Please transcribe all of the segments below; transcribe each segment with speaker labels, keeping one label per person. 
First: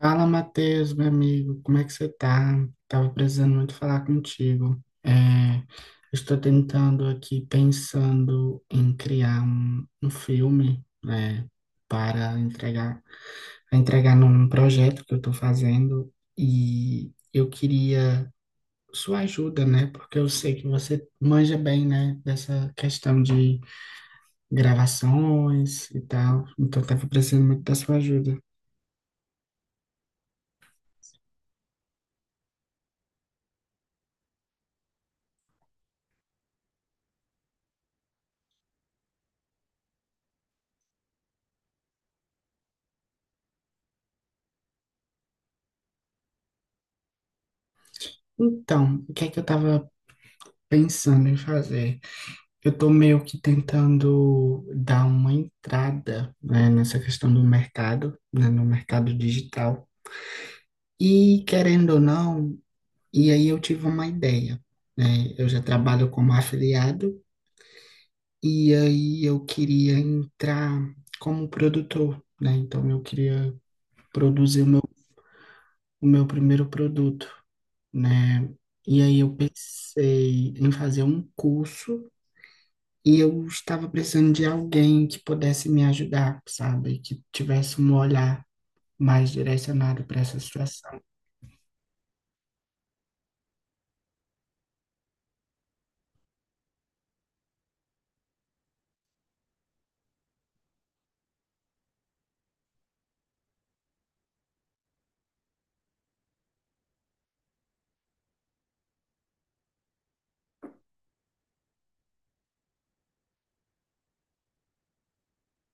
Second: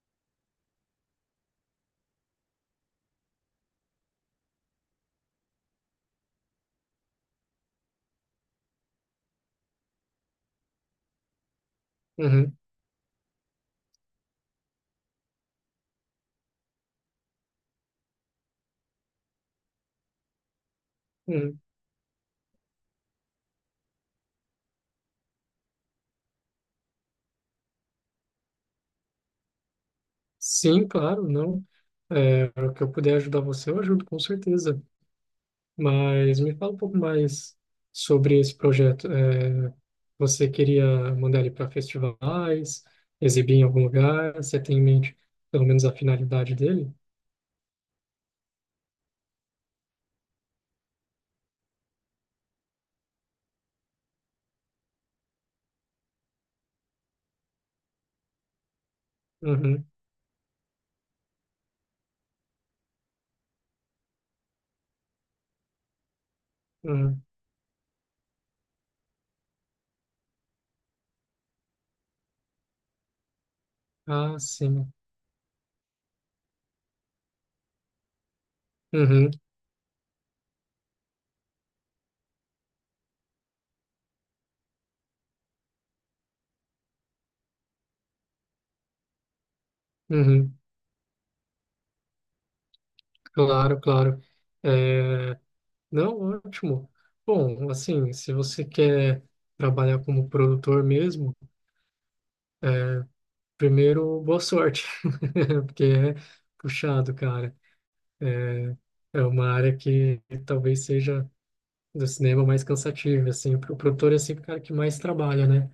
Speaker 1: Fala, Matheus, meu amigo, como é que você tá? Tava precisando muito falar contigo. Estou tentando aqui, pensando em criar um filme, né, para
Speaker 2: Uhum,
Speaker 1: entregar num projeto que eu tô fazendo e eu queria sua ajuda, né? Porque eu sei que você manja
Speaker 2: uhum.
Speaker 1: bem, né, dessa questão de gravações e tal. Então, tava precisando muito da sua ajuda.
Speaker 2: Sim, claro, não. O que eu puder ajudar você, eu ajudo, com certeza. Mas me fala um pouco mais sobre esse projeto. Você queria mandar ele para festivais, exibir em algum lugar? Você tem em mente pelo menos a finalidade dele?
Speaker 1: Então, o que é que eu tava pensando em fazer. Eu estou meio que tentando dar uma entrada, né, nessa questão do mercado, né, no mercado
Speaker 2: Uhum,
Speaker 1: digital. E querendo ou não, e aí eu tive uma ideia, né? Eu já trabalho como
Speaker 2: uhum.
Speaker 1: afiliado e aí eu queria entrar como produtor, né? Então eu queria
Speaker 2: Ah,
Speaker 1: produzir
Speaker 2: sim.
Speaker 1: o meu primeiro produto, né? E aí
Speaker 2: Uhum,
Speaker 1: eu pensei em fazer um curso. E eu estava precisando de alguém que pudesse me ajudar, sabe? Que tivesse um olhar mais direcionado para essa
Speaker 2: uhum.
Speaker 1: situação.
Speaker 2: Claro, claro. É, não, ótimo. Bom, assim, se você quer trabalhar como produtor mesmo, é, Primeiro, boa sorte, porque é puxado, cara. É uma área que talvez seja do cinema mais cansativa, assim. O produtor é sempre o cara que mais trabalha, né?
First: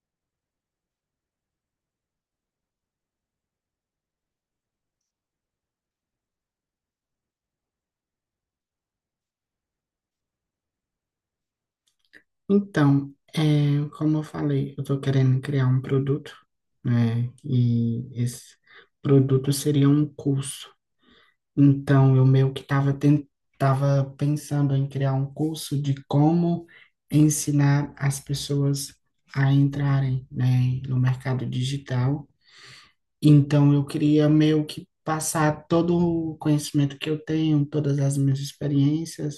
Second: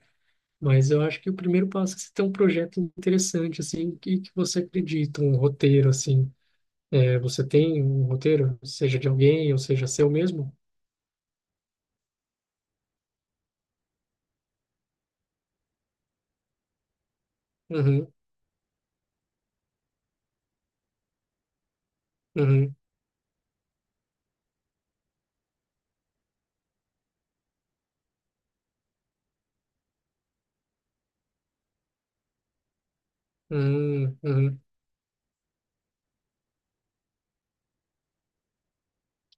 Speaker 2: Mas eu acho que o primeiro passo é você ter um projeto interessante, assim, que você acredita, um roteiro, assim. Você tem um roteiro, seja de alguém ou seja seu mesmo?
Speaker 1: Então, é, como eu falei, eu estou querendo criar um produto, né? E
Speaker 2: Uhum,
Speaker 1: esse produto seria um curso. Então, eu meio que
Speaker 2: uhum,
Speaker 1: estava tava pensando em criar um curso de como ensinar as pessoas a entrarem, né, no mercado digital. Então, eu
Speaker 2: uhum,
Speaker 1: queria
Speaker 2: uhum,
Speaker 1: meio que passar todo o conhecimento que eu tenho, todas as minhas experiências.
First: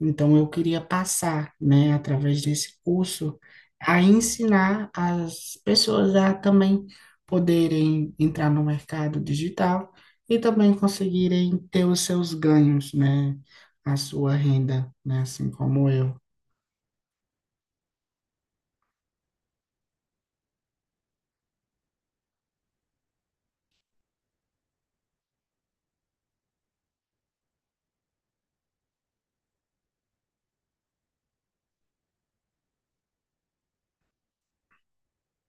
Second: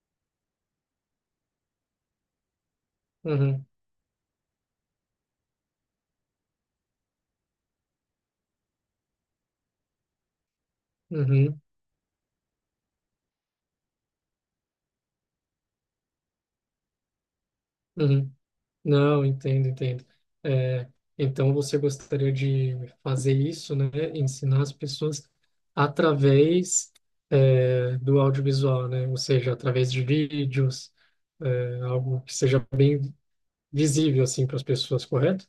Speaker 1: Então, eu queria passar, né, através desse curso,
Speaker 2: uhum,
Speaker 1: a ensinar as pessoas a também poderem entrar no mercado digital e também conseguirem
Speaker 2: uhum,
Speaker 1: ter os seus ganhos, né, a sua renda, né, assim como eu.
Speaker 2: uhum. Não, entendo, entendo. É, então você gostaria de fazer isso, né? Ensinar as pessoas através, do audiovisual, né? Ou seja, através de vídeos, algo que seja bem visível assim para as pessoas, correto?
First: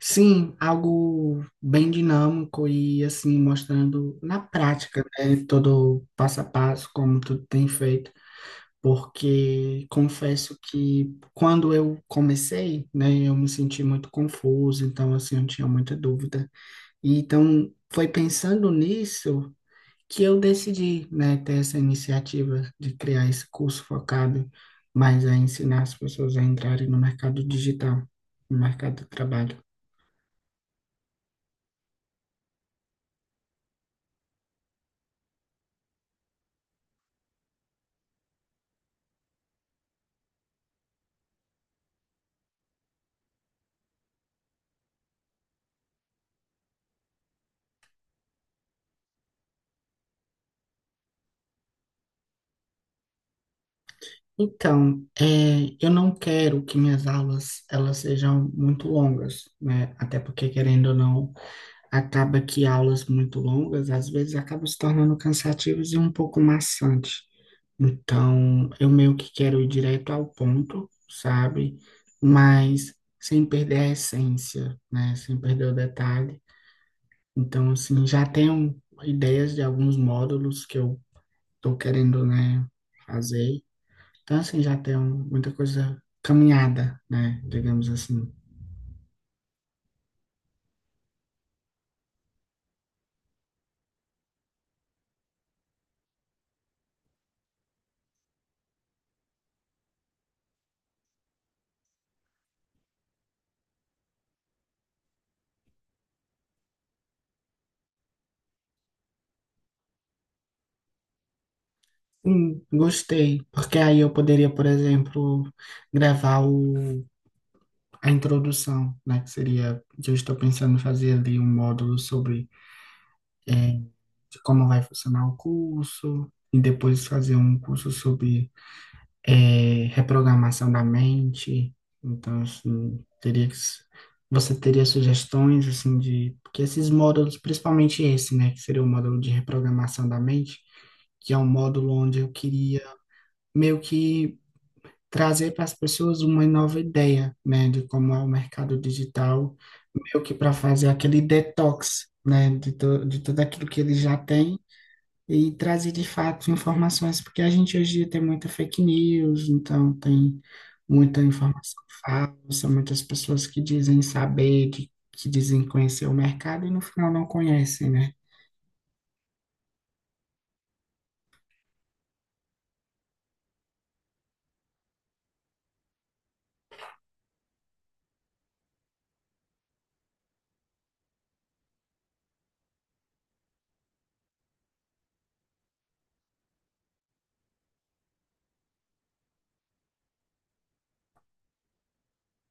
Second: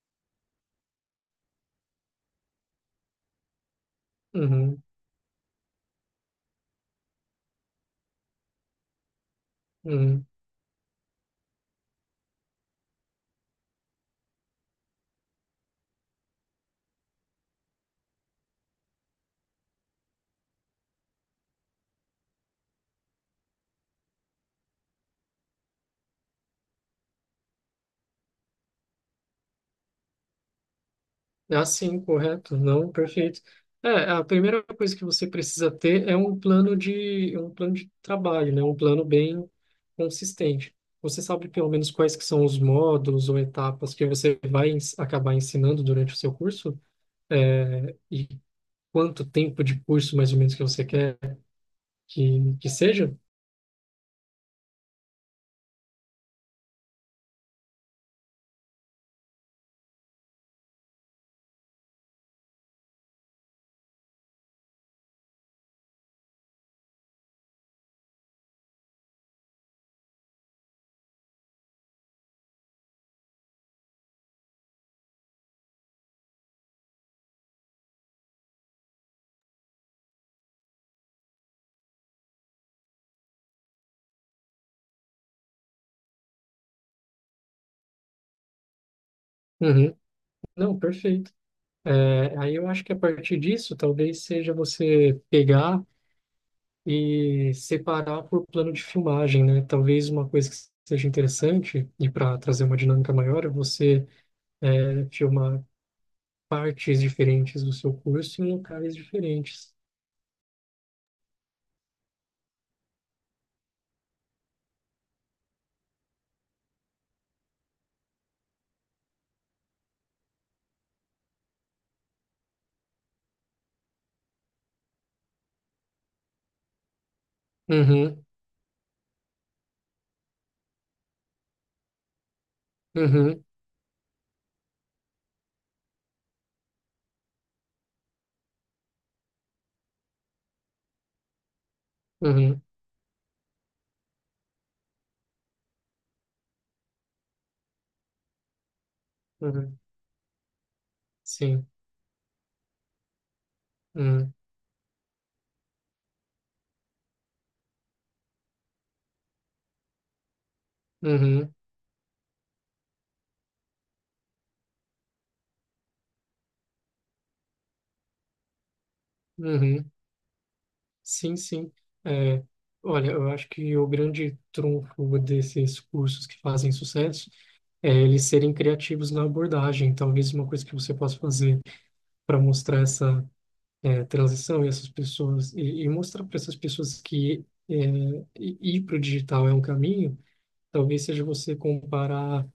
Speaker 1: Sim, algo bem dinâmico e assim mostrando na
Speaker 2: Uhum,
Speaker 1: prática, né, todo o passo a passo, como tudo tem feito, porque
Speaker 2: uhum.
Speaker 1: confesso que quando eu comecei, né, eu me senti muito confuso, então assim eu tinha muita dúvida. E então foi pensando nisso que eu decidi, né, ter essa iniciativa de criar esse curso focado mais a ensinar as pessoas a entrarem no mercado digital, no mercado do trabalho.
Speaker 2: Ah, sim, correto. Não, perfeito. A primeira coisa que você precisa ter é um plano de trabalho, né? Um plano bem consistente. Você sabe pelo menos quais que são os módulos ou etapas que você vai acabar ensinando durante o seu curso? É, E quanto tempo de curso mais ou menos que você quer que seja?
Speaker 1: Então, é, eu não quero que minhas aulas elas sejam muito longas, né? Até porque, querendo ou não, acaba que aulas muito longas às vezes acabam se tornando cansativas e um pouco maçante. Então, eu meio que quero ir direto ao ponto, sabe? Mas sem perder a essência, né? Sem perder o detalhe. Então, assim, já tenho ideias de alguns módulos que eu tô querendo, né, fazer. Então, assim, já tem muita coisa caminhada, né? Digamos assim.
Speaker 2: Uhum. Não, perfeito. Aí eu acho que a partir disso, talvez seja você pegar e separar por plano de filmagem, né? Talvez uma coisa que seja interessante, e para trazer uma dinâmica maior, é você filmar partes diferentes do seu curso em locais diferentes.
Speaker 1: Gostei, porque aí eu poderia, por exemplo, gravar a introdução, né? Que seria, que eu estou pensando em fazer ali um módulo sobre eh, de como vai funcionar o curso, e depois fazer um curso
Speaker 2: Uhum,
Speaker 1: sobre é, reprogramação da mente. Então, assim,
Speaker 2: uhum,
Speaker 1: teria que, você teria sugestões, assim, de... Porque esses módulos, principalmente esse, né, que seria o módulo de reprogramação da mente, que é um módulo onde eu
Speaker 2: uhum,
Speaker 1: queria meio que trazer para as pessoas uma nova ideia, né, de como é o mercado digital,
Speaker 2: uhum,
Speaker 1: meio que para fazer aquele
Speaker 2: sim,
Speaker 1: detox, né, de tudo aquilo que eles já
Speaker 2: uhum,
Speaker 1: têm e trazer de fato informações, porque a gente hoje em dia tem muita fake news, então tem muita
Speaker 2: uhum,
Speaker 1: informação falsa, muitas pessoas que dizem saber, que dizem conhecer o mercado e no final não conhecem, né?
Speaker 2: uhum, sim, sim. É, olha, eu acho que o grande trunfo desses cursos que fazem sucesso é eles serem criativos na abordagem. Talvez uma coisa que você possa fazer para mostrar essa transição e essas pessoas e mostrar para essas pessoas que ir para o digital é um caminho, talvez seja você comparar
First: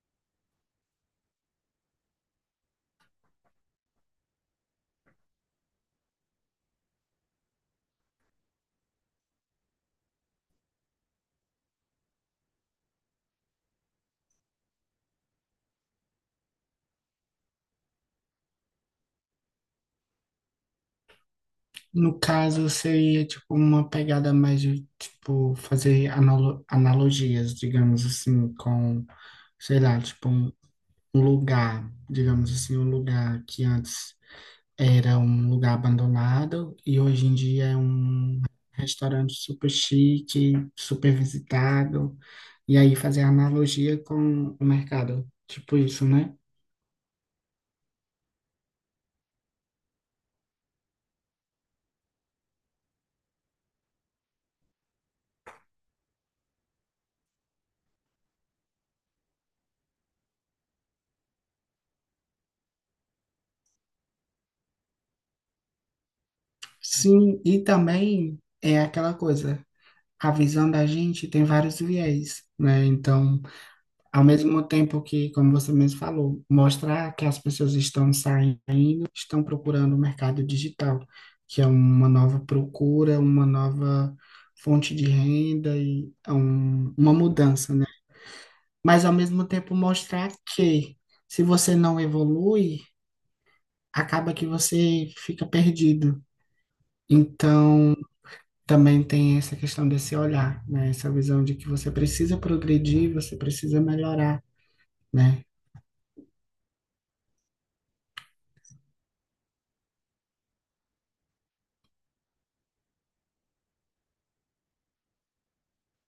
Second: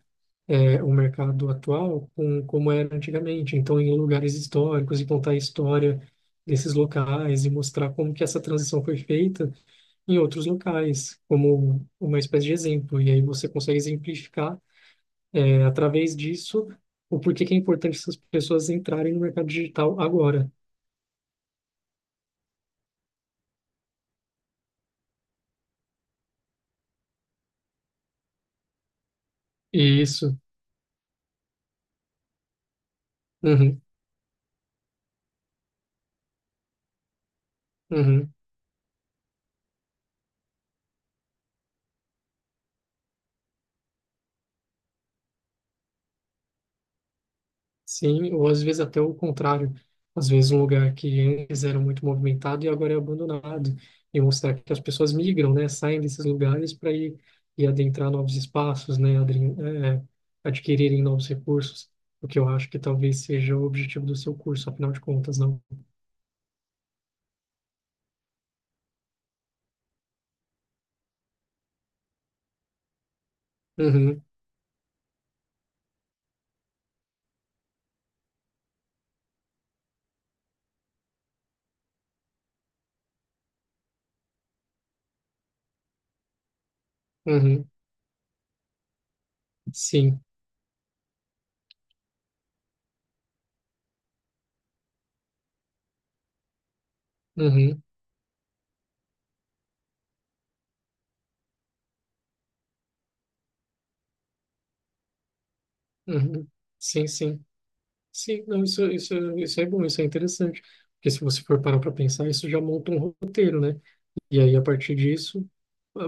Speaker 2: o mercado atual com como era antigamente, então em lugares históricos e contar a história desses locais e mostrar como que essa transição foi feita em outros locais, como uma espécie de exemplo. E aí você consegue exemplificar através disso o porquê que é importante essas pessoas entrarem no mercado digital agora.
Speaker 1: No caso, seria tipo uma pegada mais de tipo fazer analogias, digamos assim, com, sei lá, tipo
Speaker 2: Isso.
Speaker 1: um lugar, digamos assim, um lugar que
Speaker 2: Uhum,
Speaker 1: antes era um lugar abandonado e hoje em dia é
Speaker 2: uhum.
Speaker 1: um restaurante super chique, super visitado. E aí fazer analogia com o mercado, tipo isso, né?
Speaker 2: Sim, ou às vezes até o contrário. Às vezes um lugar que antes era muito movimentado e agora é abandonado. E mostrar que as pessoas migram, né? Saem desses lugares para ir, adentrar novos espaços, né? É, Adquirirem novos recursos. O que eu acho que talvez seja o objetivo do seu curso, afinal de contas, não?
Speaker 1: Sim, e também é aquela coisa, a visão da gente tem vários viés, né? Então,
Speaker 2: Uhum,
Speaker 1: ao mesmo tempo que, como você mesmo falou, mostrar que as pessoas estão saindo estão procurando o mercado digital, que é uma nova procura, uma nova fonte de renda e é uma
Speaker 2: uhum,
Speaker 1: mudança, né? Mas ao mesmo tempo
Speaker 2: sim,
Speaker 1: mostrar que se você não evolui, acaba que você fica perdido.
Speaker 2: uhum,
Speaker 1: Então, também tem essa questão desse olhar, né? Essa visão de que você precisa progredir, você precisa melhorar, né?
Speaker 2: uhum, sim, sim, sim, não, isso é bom, isso é interessante, porque se você for parar para pensar, isso já monta um roteiro, né? E aí, a partir disso,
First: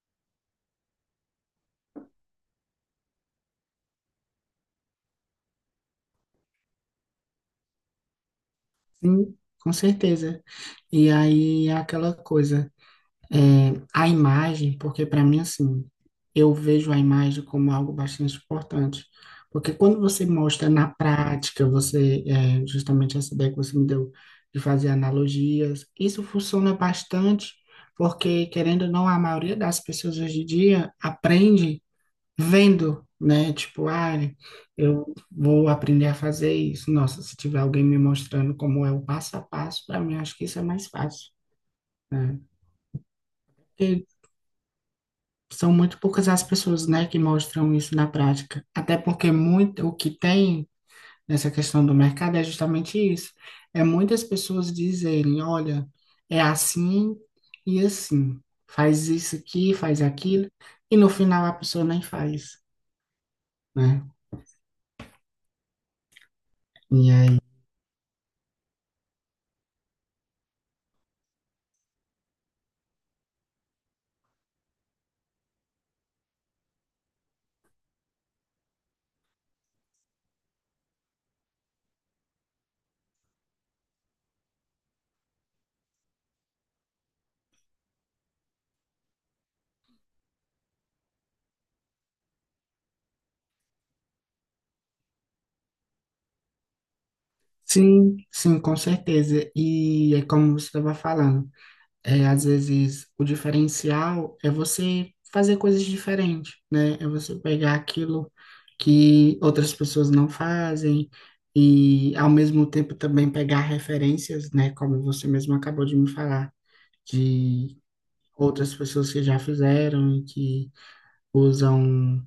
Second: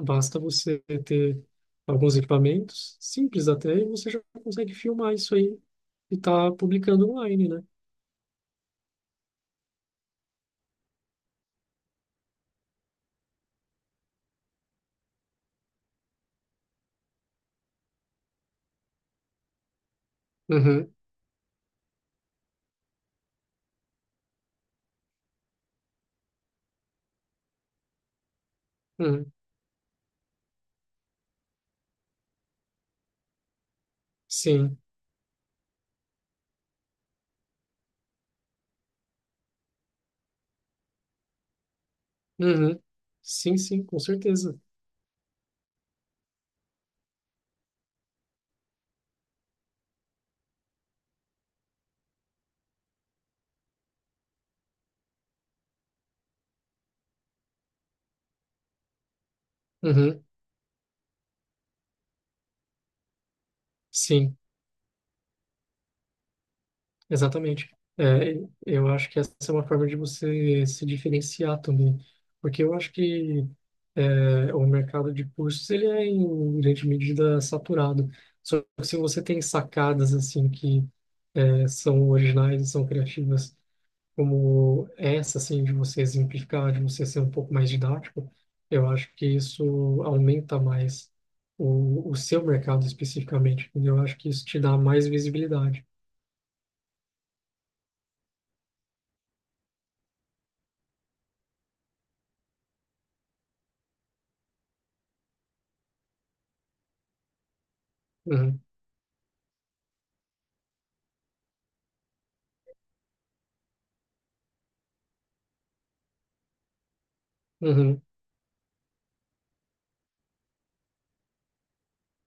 Speaker 2: basta você ter alguns equipamentos, simples até, e você já consegue filmar isso aí e tá publicando online, né?
Speaker 1: Sim, com certeza. E aí é aquela coisa. É, a imagem, porque para mim, assim, eu vejo a imagem como algo bastante importante. Porque quando você mostra
Speaker 2: Uhum,
Speaker 1: na prática, você, é, justamente essa ideia que você me deu de fazer analogias, isso funciona bastante, porque, querendo ou não, a
Speaker 2: uhum,
Speaker 1: maioria das pessoas hoje em dia aprende vendo, né? Tipo, ah,
Speaker 2: sim.
Speaker 1: eu vou aprender a fazer isso. Nossa, se tiver alguém me mostrando como é o passo a passo, para mim, acho que isso é mais fácil, né?
Speaker 2: Uhum, sim, sim, com
Speaker 1: Porque
Speaker 2: certeza.
Speaker 1: são muito poucas as pessoas, né, que mostram isso na prática. Até porque muito o que tem nessa questão do mercado é justamente isso. É muitas pessoas dizerem, olha, é assim e assim. Faz isso aqui, faz
Speaker 2: Uhum,
Speaker 1: aquilo, e no final a pessoa nem faz, né?
Speaker 2: sim.
Speaker 1: E aí,
Speaker 2: Exatamente. É, eu acho que essa é uma forma de você se diferenciar também, porque eu acho que o mercado de cursos ele é em grande medida saturado. Só que se você tem sacadas assim que são originais, são criativas, como essa assim de você exemplificar, de você ser um pouco mais didático, eu acho que isso aumenta mais o seu mercado especificamente. Entendeu? Eu acho que isso te dá mais visibilidade.
Speaker 1: sim, sim, com certeza. E é como você estava falando. É, às vezes o diferencial é você fazer coisas diferentes, né? É você pegar aquilo
Speaker 2: Uhum.
Speaker 1: que outras pessoas não fazem e, ao mesmo tempo, também pegar referências, né? Como você mesmo acabou de me falar, de
Speaker 2: Uhum.
Speaker 1: outras pessoas que já fizeram e que usam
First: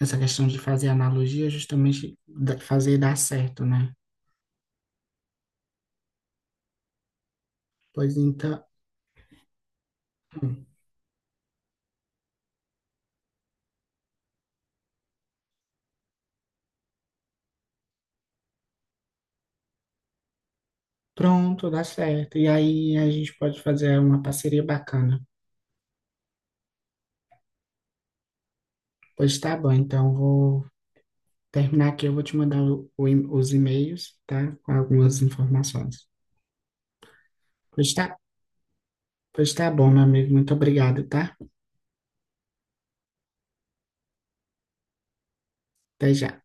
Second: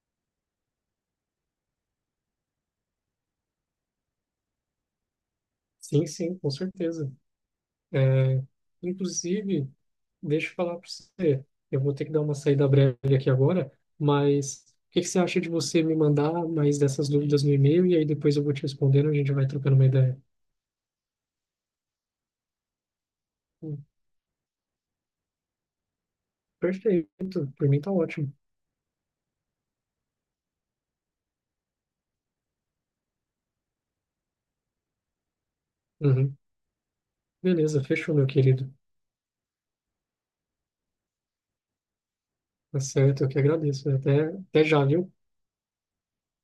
Speaker 1: essa questão de fazer analogia, justamente fazer dar certo, né?
Speaker 2: Sim, sim, com certeza.
Speaker 1: Pois
Speaker 2: É,
Speaker 1: então,
Speaker 2: inclusive, deixa eu falar para você, eu vou ter que dar uma saída breve aqui agora, mas o que que você acha de você me mandar mais dessas dúvidas no e-mail e aí depois eu vou te respondendo, a gente vai trocando uma ideia.
Speaker 1: pronto, dá certo. E aí a gente pode
Speaker 2: Hum.
Speaker 1: fazer uma parceria bacana.
Speaker 2: Perfeito, por mim tá ótimo.
Speaker 1: Pois tá bom, então vou terminar aqui, eu vou te mandar os e-mails, tá? Com algumas informações.
Speaker 2: Uhum. Beleza,
Speaker 1: Pois tá,
Speaker 2: fechou, meu querido.
Speaker 1: pois tá bom, meu amigo, muito obrigado, tá?
Speaker 2: Tá certo, eu que agradeço. Até, até já, viu?
Speaker 1: Até já.